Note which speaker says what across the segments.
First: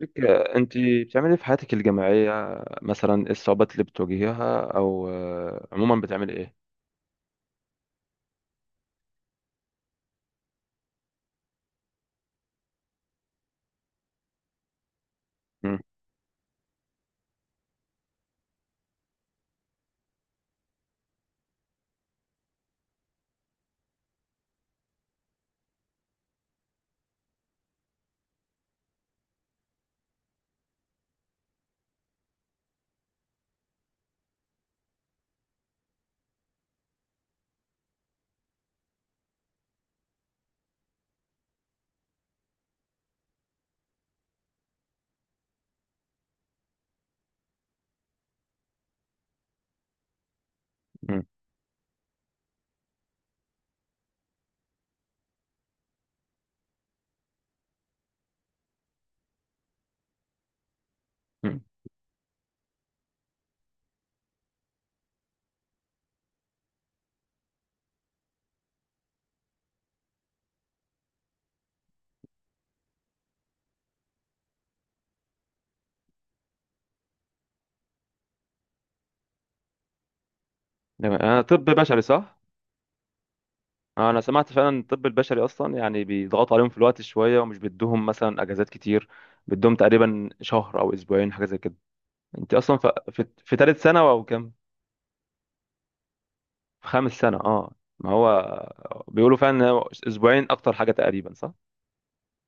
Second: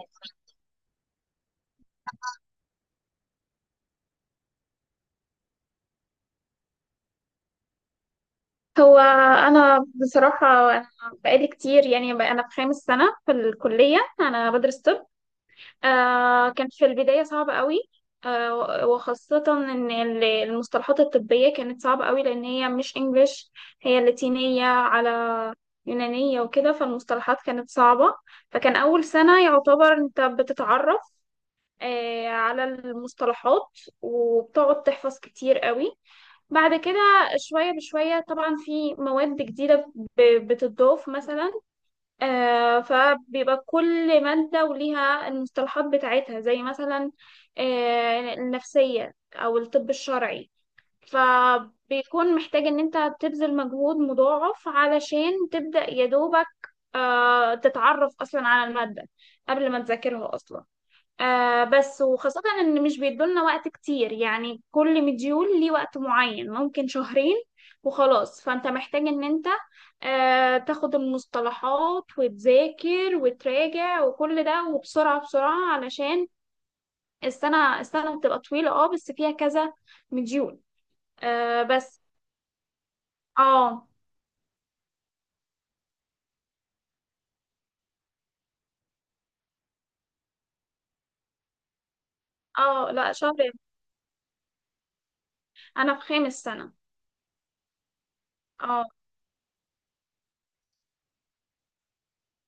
Speaker 1: لك انت بتعملي إيه في حياتك الجامعيه؟ مثلا ايه الصعوبات اللي بتواجهيها، او عموما بتعملي ايه؟
Speaker 2: هو، أنا بصراحة أنا بقالي كتير يعني بقى أنا في خامس سنة في الكلية، أنا بدرس طب.
Speaker 1: مم،
Speaker 2: كان في البداية صعب قوي. وخاصة إن المصطلحات الطبية كانت صعبة قوي، لأن هي مش إنجليش، هي لاتينية يونانية وكده، فالمصطلحات كانت صعبة. فكان أول سنة يعتبر أنت بتتعرف على المصطلحات، وبتقعد تحفظ كتير قوي. بعد كده شوية بشوية طبعا في مواد جديدة بتضاف مثلا. فبيبقى كل مادة وليها المصطلحات بتاعتها زي مثلا النفسية أو الطب الشرعي.
Speaker 1: مم،
Speaker 2: فبيكون محتاج إن أنت تبذل مجهود مضاعف علشان تبدأ يدوبك تتعرف أصلا على المادة قبل ما تذاكرها أصلا.
Speaker 1: مم.
Speaker 2: بس وخاصة إن مش بيدولنا وقت كتير، يعني كل مديول ليه وقت معين ممكن شهرين وخلاص. فأنت محتاج إن أنت تاخد المصطلحات وتذاكر وتراجع وكل ده، وبسرعة بسرعة علشان السنة بتبقى طويلة، بس فيها كذا مديول.
Speaker 1: تمام. انا طب بشري
Speaker 2: بس.
Speaker 1: صح؟
Speaker 2: اه،
Speaker 1: انا سمعت فعلا الطب البشري اصلا يعني بيضغطوا عليهم في الوقت شويه، ومش بيدوهم مثلا اجازات كتير. بيدوهم تقريبا شهر او اسبوعين، حاجه زي كده. انت اصلا
Speaker 2: اه،
Speaker 1: في
Speaker 2: لا،
Speaker 1: في,
Speaker 2: شهر.
Speaker 1: في ثالث سنه او كام؟
Speaker 2: أنا في خامس سنة.
Speaker 1: في خامس سنه اه. ما
Speaker 2: اه،
Speaker 1: هو بيقولوا فعلا إن هو اسبوعين اكتر حاجه تقريبا، صح؟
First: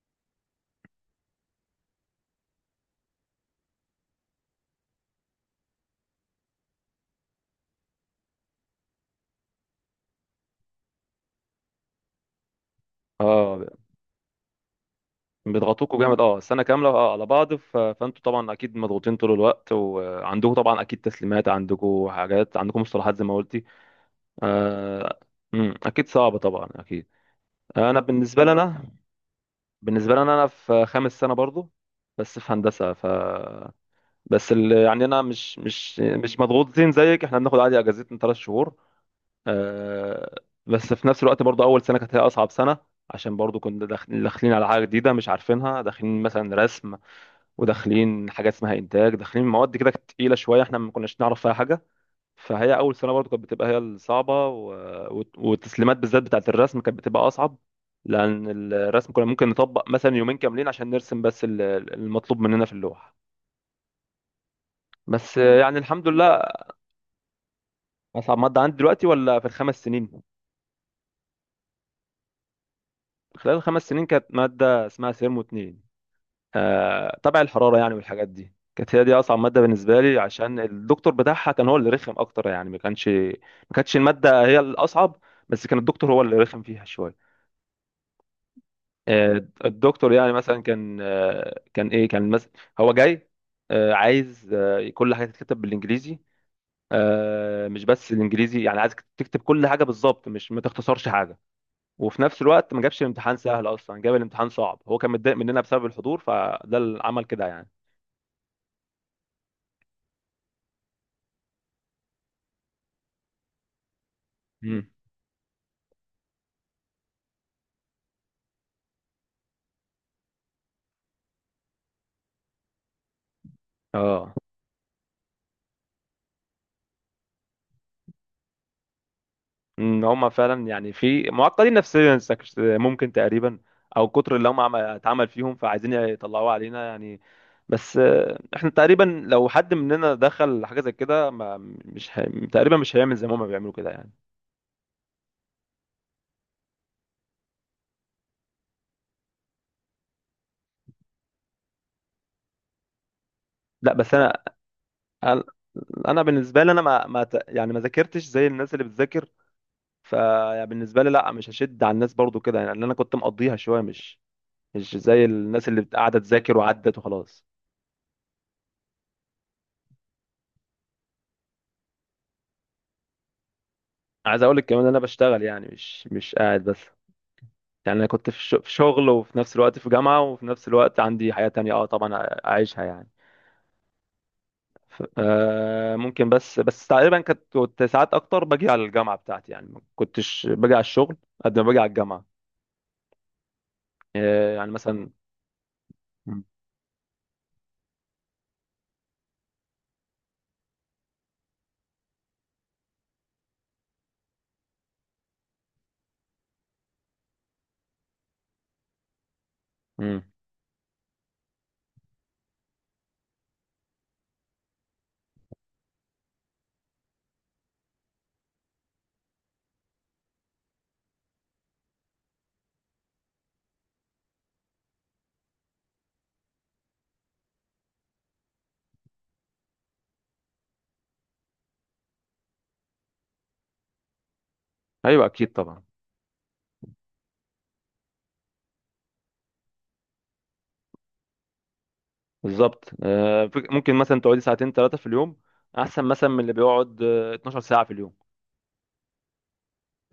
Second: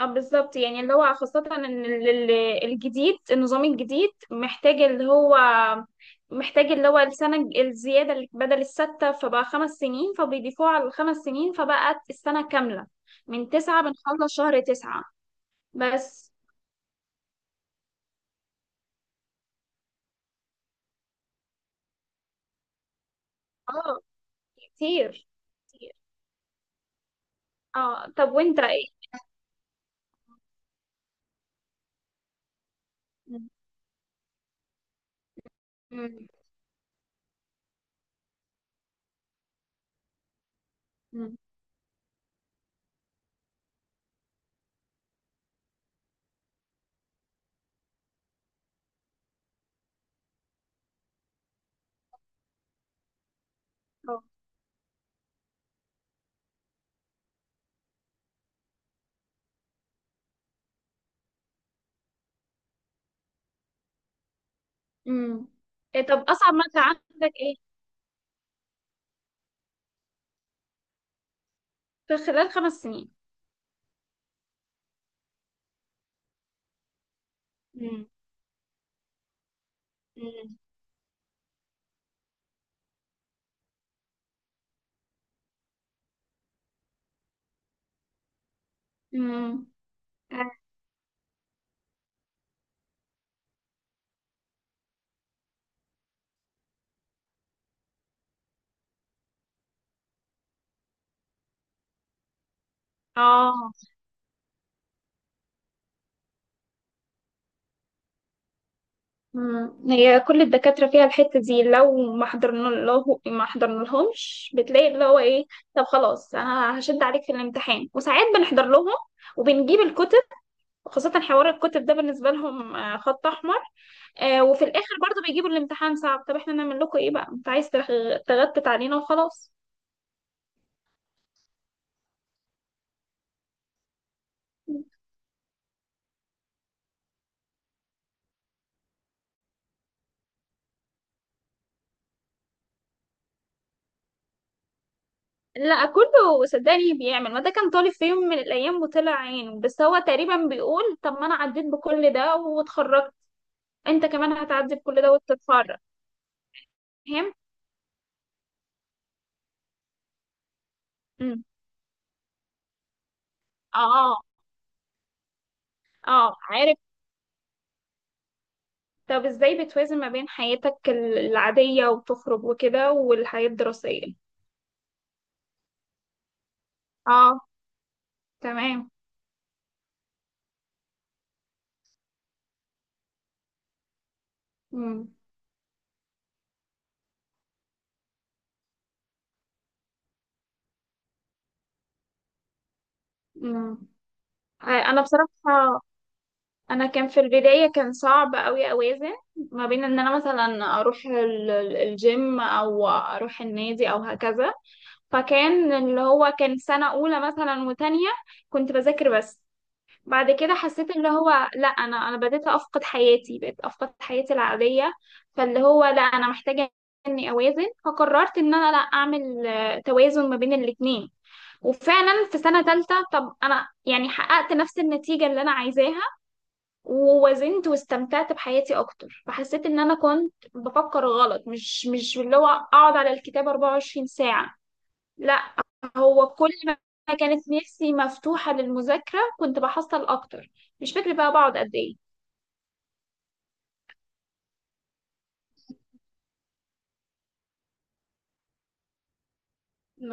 Speaker 2: اه، بالظبط. يعني اللي هو خاصة ان الجديد النظام الجديد محتاج اللي هو السنة الزيادة اللي بدل الستة فبقى 5 سنين، فبيضيفوها على الـ 5 سنين، فبقت السنة كاملة. من
Speaker 1: اه،
Speaker 2: تسعة بنخلص شهر تسعة.
Speaker 1: بيضغطوكوا جامد،
Speaker 2: بس.
Speaker 1: اه، السنه كامله اه على بعض فانتوا طبعا اكيد مضغوطين طول الوقت، وعندكم طبعا اكيد تسليمات، عندكم حاجات، عندكم مصطلحات زي ما قلتي.
Speaker 2: اه
Speaker 1: آه...
Speaker 2: كتير.
Speaker 1: مم،
Speaker 2: كتير.
Speaker 1: اكيد صعبه طبعا، اكيد. انا
Speaker 2: اه، طب
Speaker 1: بالنسبه لي
Speaker 2: وانت
Speaker 1: انا
Speaker 2: ايه؟
Speaker 1: بالنسبه لي انا أنا في خامس سنه برضو، بس في هندسه.
Speaker 2: مم.
Speaker 1: يعني انا مش مش
Speaker 2: مم.
Speaker 1: مش مضغوطين زيك. احنا بناخد عادي اجازتنا ثلاث شهور. آه... بس في نفس
Speaker 2: مم.
Speaker 1: الوقت برضو اول سنه كانت هي اصعب سنه، عشان برضو كنا داخلين على حاجه جديده مش عارفينها. داخلين مثلا رسم، وداخلين حاجات اسمها انتاج، داخلين مواد كده كانت تقيله شويه، احنا ما كناش نعرف فيها حاجه. فهي اول سنه برضو كانت بتبقى هي
Speaker 2: اه.
Speaker 1: الصعبه. والتسليمات بالذات بتاعه الرسم كانت بتبقى اصعب، لان الرسم كنا ممكن نطبق مثلا يومين كاملين عشان نرسم بس المطلوب مننا في اللوحه. بس
Speaker 2: مم.
Speaker 1: يعني
Speaker 2: إيه،
Speaker 1: الحمد
Speaker 2: طب
Speaker 1: لله.
Speaker 2: اصعب مادة عندك ايه؟
Speaker 1: اصعب ماده عندي دلوقتي ولا في الخمس سنين؟
Speaker 2: في خلال 5 سنين.
Speaker 1: خلال الخمس سنين كانت ماده اسمها سيرمو اتنين، تبع الحراره يعني،
Speaker 2: مم.
Speaker 1: والحاجات دي. كانت هي دي اصعب ماده بالنسبه لي،
Speaker 2: مم.
Speaker 1: عشان الدكتور بتاعها كان هو اللي رخم اكتر. يعني ما كانتش الماده هي الاصعب، بس كان الدكتور هو اللي رخم فيها شويه.
Speaker 2: مم.
Speaker 1: الدكتور يعني مثلا كان كان ايه، كان مثلا هو جاي عايز كل حاجه تتكتب بالانجليزي. مش بس الانجليزي، يعني عايز تكتب كل حاجه بالظبط، مش ما تختصرش حاجه. وفي نفس الوقت ما جابش الامتحان سهل
Speaker 2: اه.
Speaker 1: اصلا، جاب الامتحان صعب. هو كان متضايق مننا بسبب الحضور، فده اللي عمل كده يعني.
Speaker 2: مم. هي كل الدكاترة فيها الحتة دي، لو ما حضرنا لهمش
Speaker 1: مم.
Speaker 2: بتلاقي اللي هو ايه. طب خلاص، انا هشد عليك في الامتحان. وساعات بنحضر لهم وبنجيب الكتب. خاصة حوار الكتب ده بالنسبة لهم خط أحمر.
Speaker 1: اه،
Speaker 2: وفي الآخر برضو بيجيبوا الامتحان صعب. طب احنا نعمل لكم ايه بقى، انت عايز تغتت علينا وخلاص.
Speaker 1: ان هم فعلا يعني في معقدين نفسيا، ممكن تقريبا او كتر اللي هم اتعمل فيهم، فعايزين يطلعوه علينا يعني. بس احنا تقريبا لو حد مننا دخل حاجه زي كده ما مش هي... تقريبا مش هيعمل زي ما هم بيعملوا كده يعني.
Speaker 2: لا، كله صدقني بيعمل، ما ده كان طالب في يوم من الأيام وطلع عينه، بس هو تقريبا بيقول طب ما أنا عديت بكل ده واتخرجت.
Speaker 1: لا
Speaker 2: انت
Speaker 1: بس
Speaker 2: كمان
Speaker 1: انا،
Speaker 2: هتعدي بكل ده
Speaker 1: انا
Speaker 2: وتتخرج.
Speaker 1: أنا بالنسبه لي انا ما, ما ت- يعني ما ذاكرتش زي الناس اللي بتذاكر. فبالنسبه لي لا،
Speaker 2: مم.
Speaker 1: مش هشد على الناس برضو كده يعني، لأن انا كنت مقضيها شويه،
Speaker 2: اه.
Speaker 1: مش زي الناس اللي قاعده
Speaker 2: اه،
Speaker 1: تذاكر.
Speaker 2: عارف.
Speaker 1: وعدت وخلاص.
Speaker 2: طب ازاي بتوازن ما بين حياتك العادية وتخرج وكده، والحياة الدراسية؟
Speaker 1: عايز اقول لك كمان إن انا بشتغل، يعني مش قاعد بس.
Speaker 2: اه،
Speaker 1: يعني انا كنت في في
Speaker 2: تمام.
Speaker 1: شغل، وفي نفس الوقت في جامعة، وفي نفس الوقت عندي حياة تانية اه طبعا اعيشها يعني.
Speaker 2: مم.
Speaker 1: آه، ممكن بس تقريبا كنت ساعات اكتر باجي على الجامعة بتاعتي، يعني ما كنتش باجي على الشغل قد ما باجي على الجامعة.
Speaker 2: مم.
Speaker 1: آه يعني
Speaker 2: انا
Speaker 1: مثلا
Speaker 2: بصراحة
Speaker 1: مم.
Speaker 2: كان في البداية كان صعب قوي اوازن ما بين ان انا مثلا اروح الجيم او اروح النادي او هكذا. فكان اللي هو كان سنة اولى مثلا وتانية، كنت بذاكر بس.
Speaker 1: مم.
Speaker 2: بعد كده حسيت اللي هو لا، انا بديت افقد حياتي، بقيت افقد حياتي العاديه. فاللي هو لا، انا محتاجه اني اوازن، فقررت ان انا لا اعمل توازن ما بين الاتنين. وفعلا في سنه تالتة، طب انا يعني حققت نفس النتيجه اللي انا عايزاها، ووازنت واستمتعت بحياتي اكتر، فحسيت ان انا كنت بفكر غلط، مش اللي هو اقعد على الكتاب 24 ساعه.
Speaker 1: ايوه اكيد
Speaker 2: لا،
Speaker 1: طبعا.
Speaker 2: هو كل ما كانت نفسي مفتوحة للمذاكرة كنت بحصل أكتر. مش فاكرة بقى بقعد قد إيه.
Speaker 1: بالظبط. ممكن مثلا تقعدي ساعتين ثلاثة في اليوم، احسن مثلا من اللي بيقعد 12 ساعة في اليوم.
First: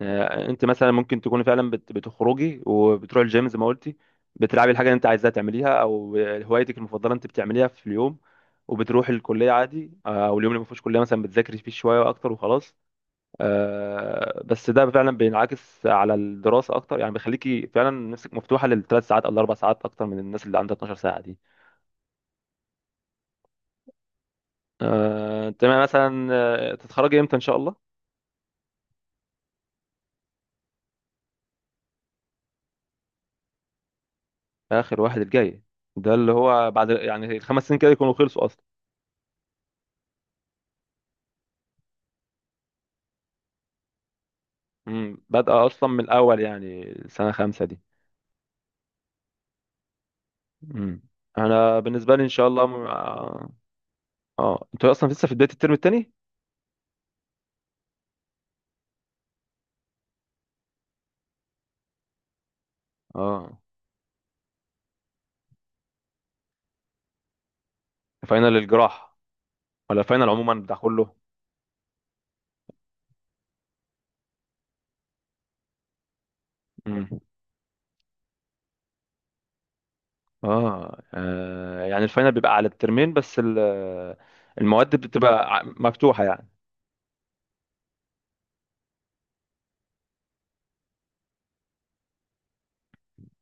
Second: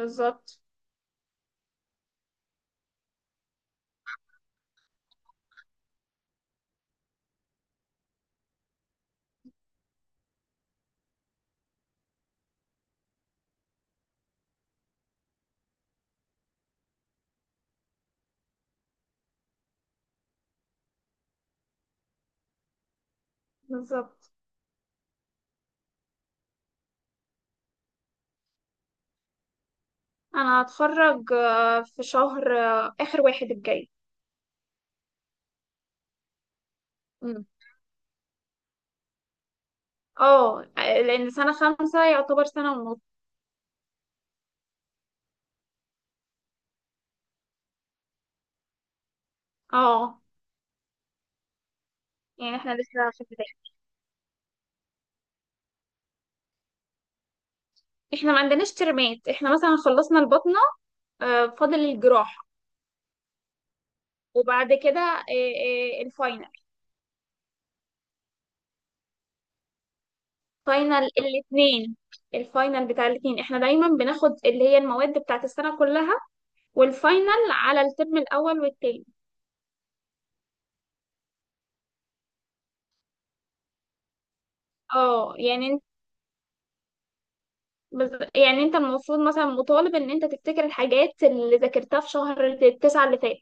Speaker 1: انت مثلا ممكن تكوني فعلا بتخرجي وبتروحي الجيم زي ما قلتي، بتلعبي الحاجه اللي انت عايزاها تعمليها، او هوايتك المفضله انت بتعمليها في اليوم، وبتروحي الكليه عادي. او اليوم اللي ما فيهوش كليه مثلا بتذاكري فيه شويه اكتر وخلاص. بس ده فعلا بينعكس على الدراسه اكتر، يعني بيخليكي فعلا نفسك مفتوحه للثلاث ساعات او الاربع ساعات اكتر من الناس اللي عندها 12 ساعه دي.
Speaker 2: بالظبط.
Speaker 1: تمام. مثلا تتخرجي امتى ان شاء الله؟
Speaker 2: أنا هتخرج في شهر آخر واحد الجاي.
Speaker 1: اخر واحد الجاي؟ ده اللي هو بعد يعني
Speaker 2: مم.
Speaker 1: الخمس سنين كده يكونوا خلصوا.
Speaker 2: اه، لأن سنة خمسة يعتبر سنة ونص.
Speaker 1: امم، بادئة أصلا من الأول يعني سنة خمسة دي؟
Speaker 2: اه،
Speaker 1: امم. أنا بالنسبة لي إن شاء
Speaker 2: يعني
Speaker 1: الله
Speaker 2: احنا
Speaker 1: م...
Speaker 2: لسه في البداية.
Speaker 1: آه آه. أنتوا أصلا لسه في بداية الترم التاني؟
Speaker 2: احنا ما عندناش ترمات، احنا مثلا خلصنا البطنة. فاضل الجراحة.
Speaker 1: آه.
Speaker 2: وبعد كده الفاينل.
Speaker 1: فاينل الجراح ولا فاينل عموما بتاع
Speaker 2: فاينل
Speaker 1: كله؟
Speaker 2: الاثنين. الفاينل بتاع الاثنين، احنا دايما بناخد اللي هي المواد بتاعت السنة كلها،
Speaker 1: امم.
Speaker 2: والفاينل على الترم الاول والتاني.
Speaker 1: يعني الفاينل بيبقى على الترمين بس المواد
Speaker 2: اه،
Speaker 1: بتبقى
Speaker 2: يعني انت
Speaker 1: مفتوحة يعني.
Speaker 2: المفروض مثلا مطالب ان انت تفتكر الحاجات اللي ذاكرتها في شهر التسعة اللي فات.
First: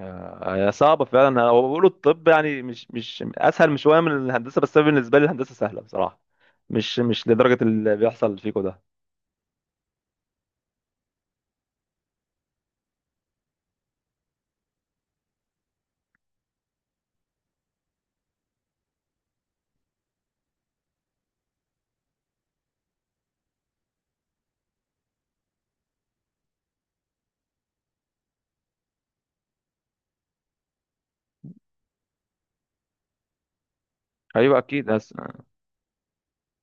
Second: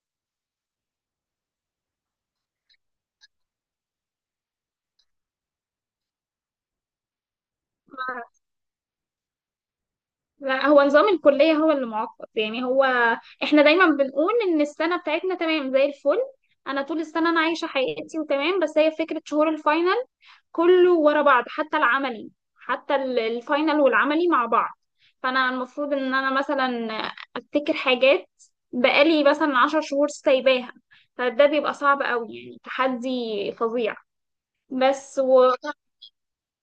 Speaker 1: هي صعبة فعلا. هو بيقولوا الطب يعني مش مش أسهل مش شوية من الهندسة، بس أنا بالنسبة لي الهندسة سهلة بصراحة، مش لدرجة اللي
Speaker 2: ما-
Speaker 1: بيحصل فيكم ده.
Speaker 2: لا، هو نظام الكلية هو اللي معقد يعني هو. احنا دايما بنقول ان السنة بتاعتنا تمام زي الفل. انا طول السنة انا عايشة حياتي وتمام، بس هي فكرة شهور الفاينل كله ورا بعض، حتى العملي، حتى الفاينل والعملي مع بعض. فانا المفروض ان انا مثلا افتكر حاجات بقالي مثلا 10 شهور سايباها، فده بيبقى صعب قوي، يعني تحدي فظيع.
Speaker 1: أيوه أكيد.
Speaker 2: بس و...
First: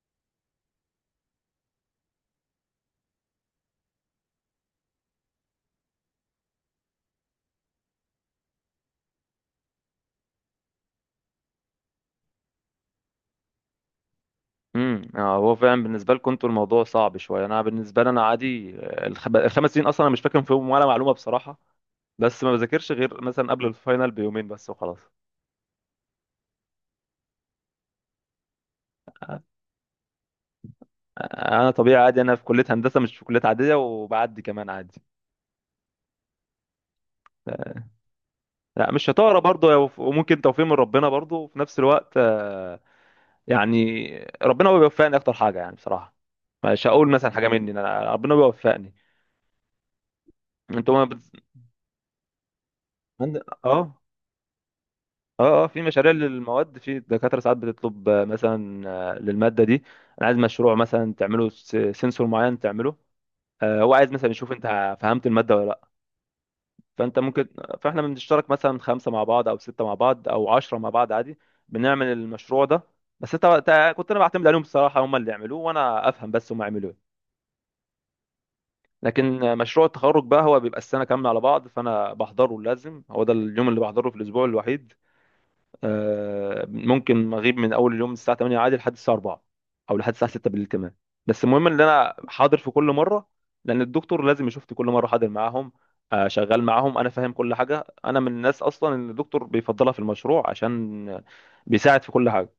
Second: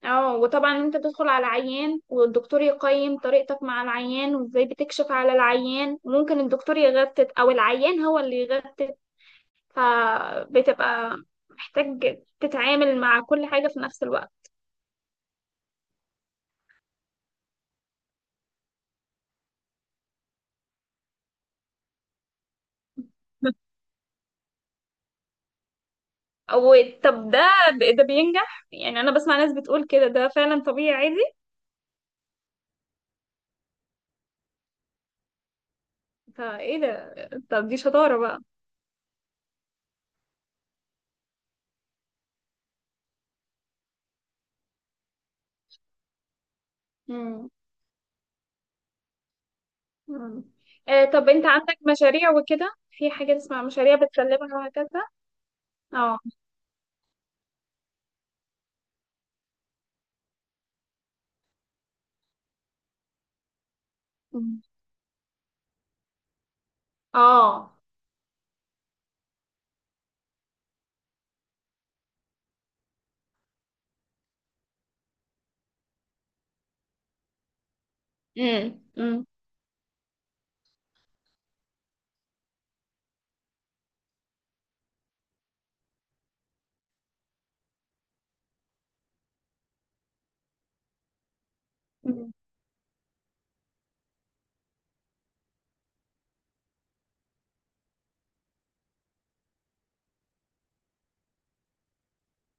Speaker 2: اه وطبعا انت تدخل على عيان والدكتور يقيم طريقتك مع العيان وازاي بتكشف على العيان، وممكن الدكتور يغتت او العيان هو اللي يغتت، فبتبقى محتاج تتعامل مع كل حاجة في نفس الوقت.
Speaker 1: امم. هو فعلا بالنسبه لكم انتوا الموضوع صعب شويه، انا بالنسبه لي انا عادي. الخمس سنين اصلا انا مش فاكر فيهم ولا معلومه بصراحه، بس ما بذاكرش غير مثلا قبل الفاينل بيومين بس وخلاص.
Speaker 2: أو. طب ده ده بينجح يعني؟ أنا بسمع ناس بتقول كده، ده فعلا طبيعي عادي.
Speaker 1: انا طبيعي عادي، انا في كليه هندسه مش في كليه عاديه، وبعدي كمان عادي.
Speaker 2: فإيه ده؟ طب دي
Speaker 1: آه،
Speaker 2: شطارة بقى.
Speaker 1: لا مش شطاره برضه، وممكن توفيق من ربنا برضه، وفي نفس الوقت يعني ربنا هو بيوفقني اكتر حاجه يعني، بصراحه مش هقول مثلا حاجه
Speaker 2: مم.
Speaker 1: مني، انا ربنا بيوفقني.
Speaker 2: مم.
Speaker 1: انتوا ما بت...
Speaker 2: طب أنت عندك مشاريع وكده؟ في
Speaker 1: عند...
Speaker 2: حاجة اسمها مشاريع
Speaker 1: اه
Speaker 2: بتسلمها وهكذا؟
Speaker 1: اه، اه في مشاريع
Speaker 2: اه.
Speaker 1: للمواد. في دكاترة ساعات بتطلب، مثلا للمادة دي انا عايز مشروع، مثلا تعمله سنسور معين تعمله. هو عايز مثلا يشوف
Speaker 2: مم.
Speaker 1: انت فهمت المادة ولا لا. فانت ممكن
Speaker 2: اه.
Speaker 1: فاحنا بنشترك مثلا خمسة مع بعض او ستة مع بعض او عشرة مع بعض عادي، بنعمل المشروع ده. بس انت انت- كنت انا بعتمد عليهم الصراحة، هم اللي يعملوه وانا افهم، بس هم يعملوه إيه.
Speaker 2: امم. امم.
Speaker 1: لكن مشروع التخرج بقى هو بيبقى السنة كاملة على بعض، فانا بحضره لازم. هو ده اليوم اللي بحضره في الاسبوع الوحيد. ممكن اغيب من اول اليوم من الساعه 8 عادي لحد الساعه 4، او لحد الساعه 6 بالليل كمان، بس المهم ان انا
Speaker 2: أمم.
Speaker 1: حاضر في كل مره، لان الدكتور لازم يشوفني كل مره حاضر معاهم، شغال معاهم، انا فاهم كل حاجه. انا من الناس اصلا ان الدكتور بيفضلها في المشروع، عشان بيساعد في كل حاجه،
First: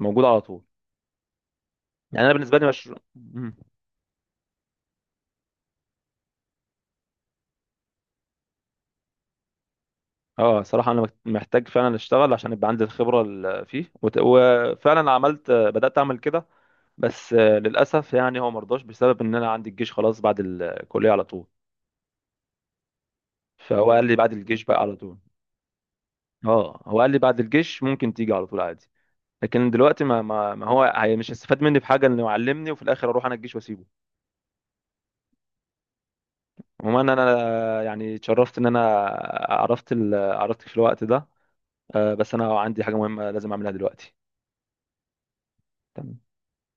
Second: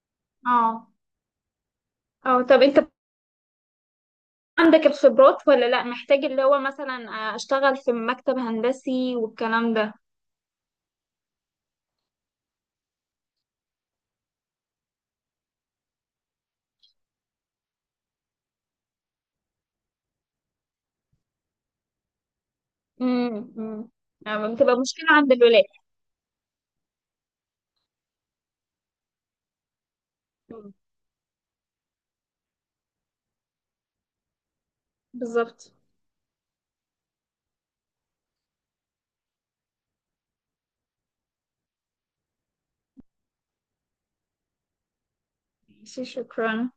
Speaker 1: موجود على طول.
Speaker 2: اه.
Speaker 1: يعني انا
Speaker 2: اه،
Speaker 1: بالنسبه
Speaker 2: طب
Speaker 1: لي
Speaker 2: أنت
Speaker 1: مشروع. مم.
Speaker 2: عندك الخبرات ولا لأ؟ محتاج اللي هو مثلا أشتغل في مكتب هندسي والكلام ده؟
Speaker 1: اه صراحه انا محتاج فعلا اشتغل عشان يبقى عندي الخبره اللي فيه، وفعلا عملت، بدات اعمل كده، بس للاسف يعني هو مرضاش بسبب ان انا عندي الجيش خلاص بعد الكليه على طول،
Speaker 2: امم. امم.
Speaker 1: فهو قال لي بعد الجيش
Speaker 2: بتبقى
Speaker 1: بقى على
Speaker 2: مشكلة
Speaker 1: طول.
Speaker 2: عند الولاد.
Speaker 1: اه هو قال لي بعد الجيش ممكن تيجي على طول عادي، لكن دلوقتي ما
Speaker 2: مم.
Speaker 1: هو هي مش هيستفاد مني بحاجه، انه يعلمني وفي الاخر اروح انا الجيش واسيبه.
Speaker 2: بالظبط.
Speaker 1: عموما انا يعني اتشرفت ان انا عرفتك في الوقت ده. بس انا عندي حاجه مهمه لازم اعملها دلوقتي.
Speaker 2: ماشي،
Speaker 1: تمام.
Speaker 2: شكرا.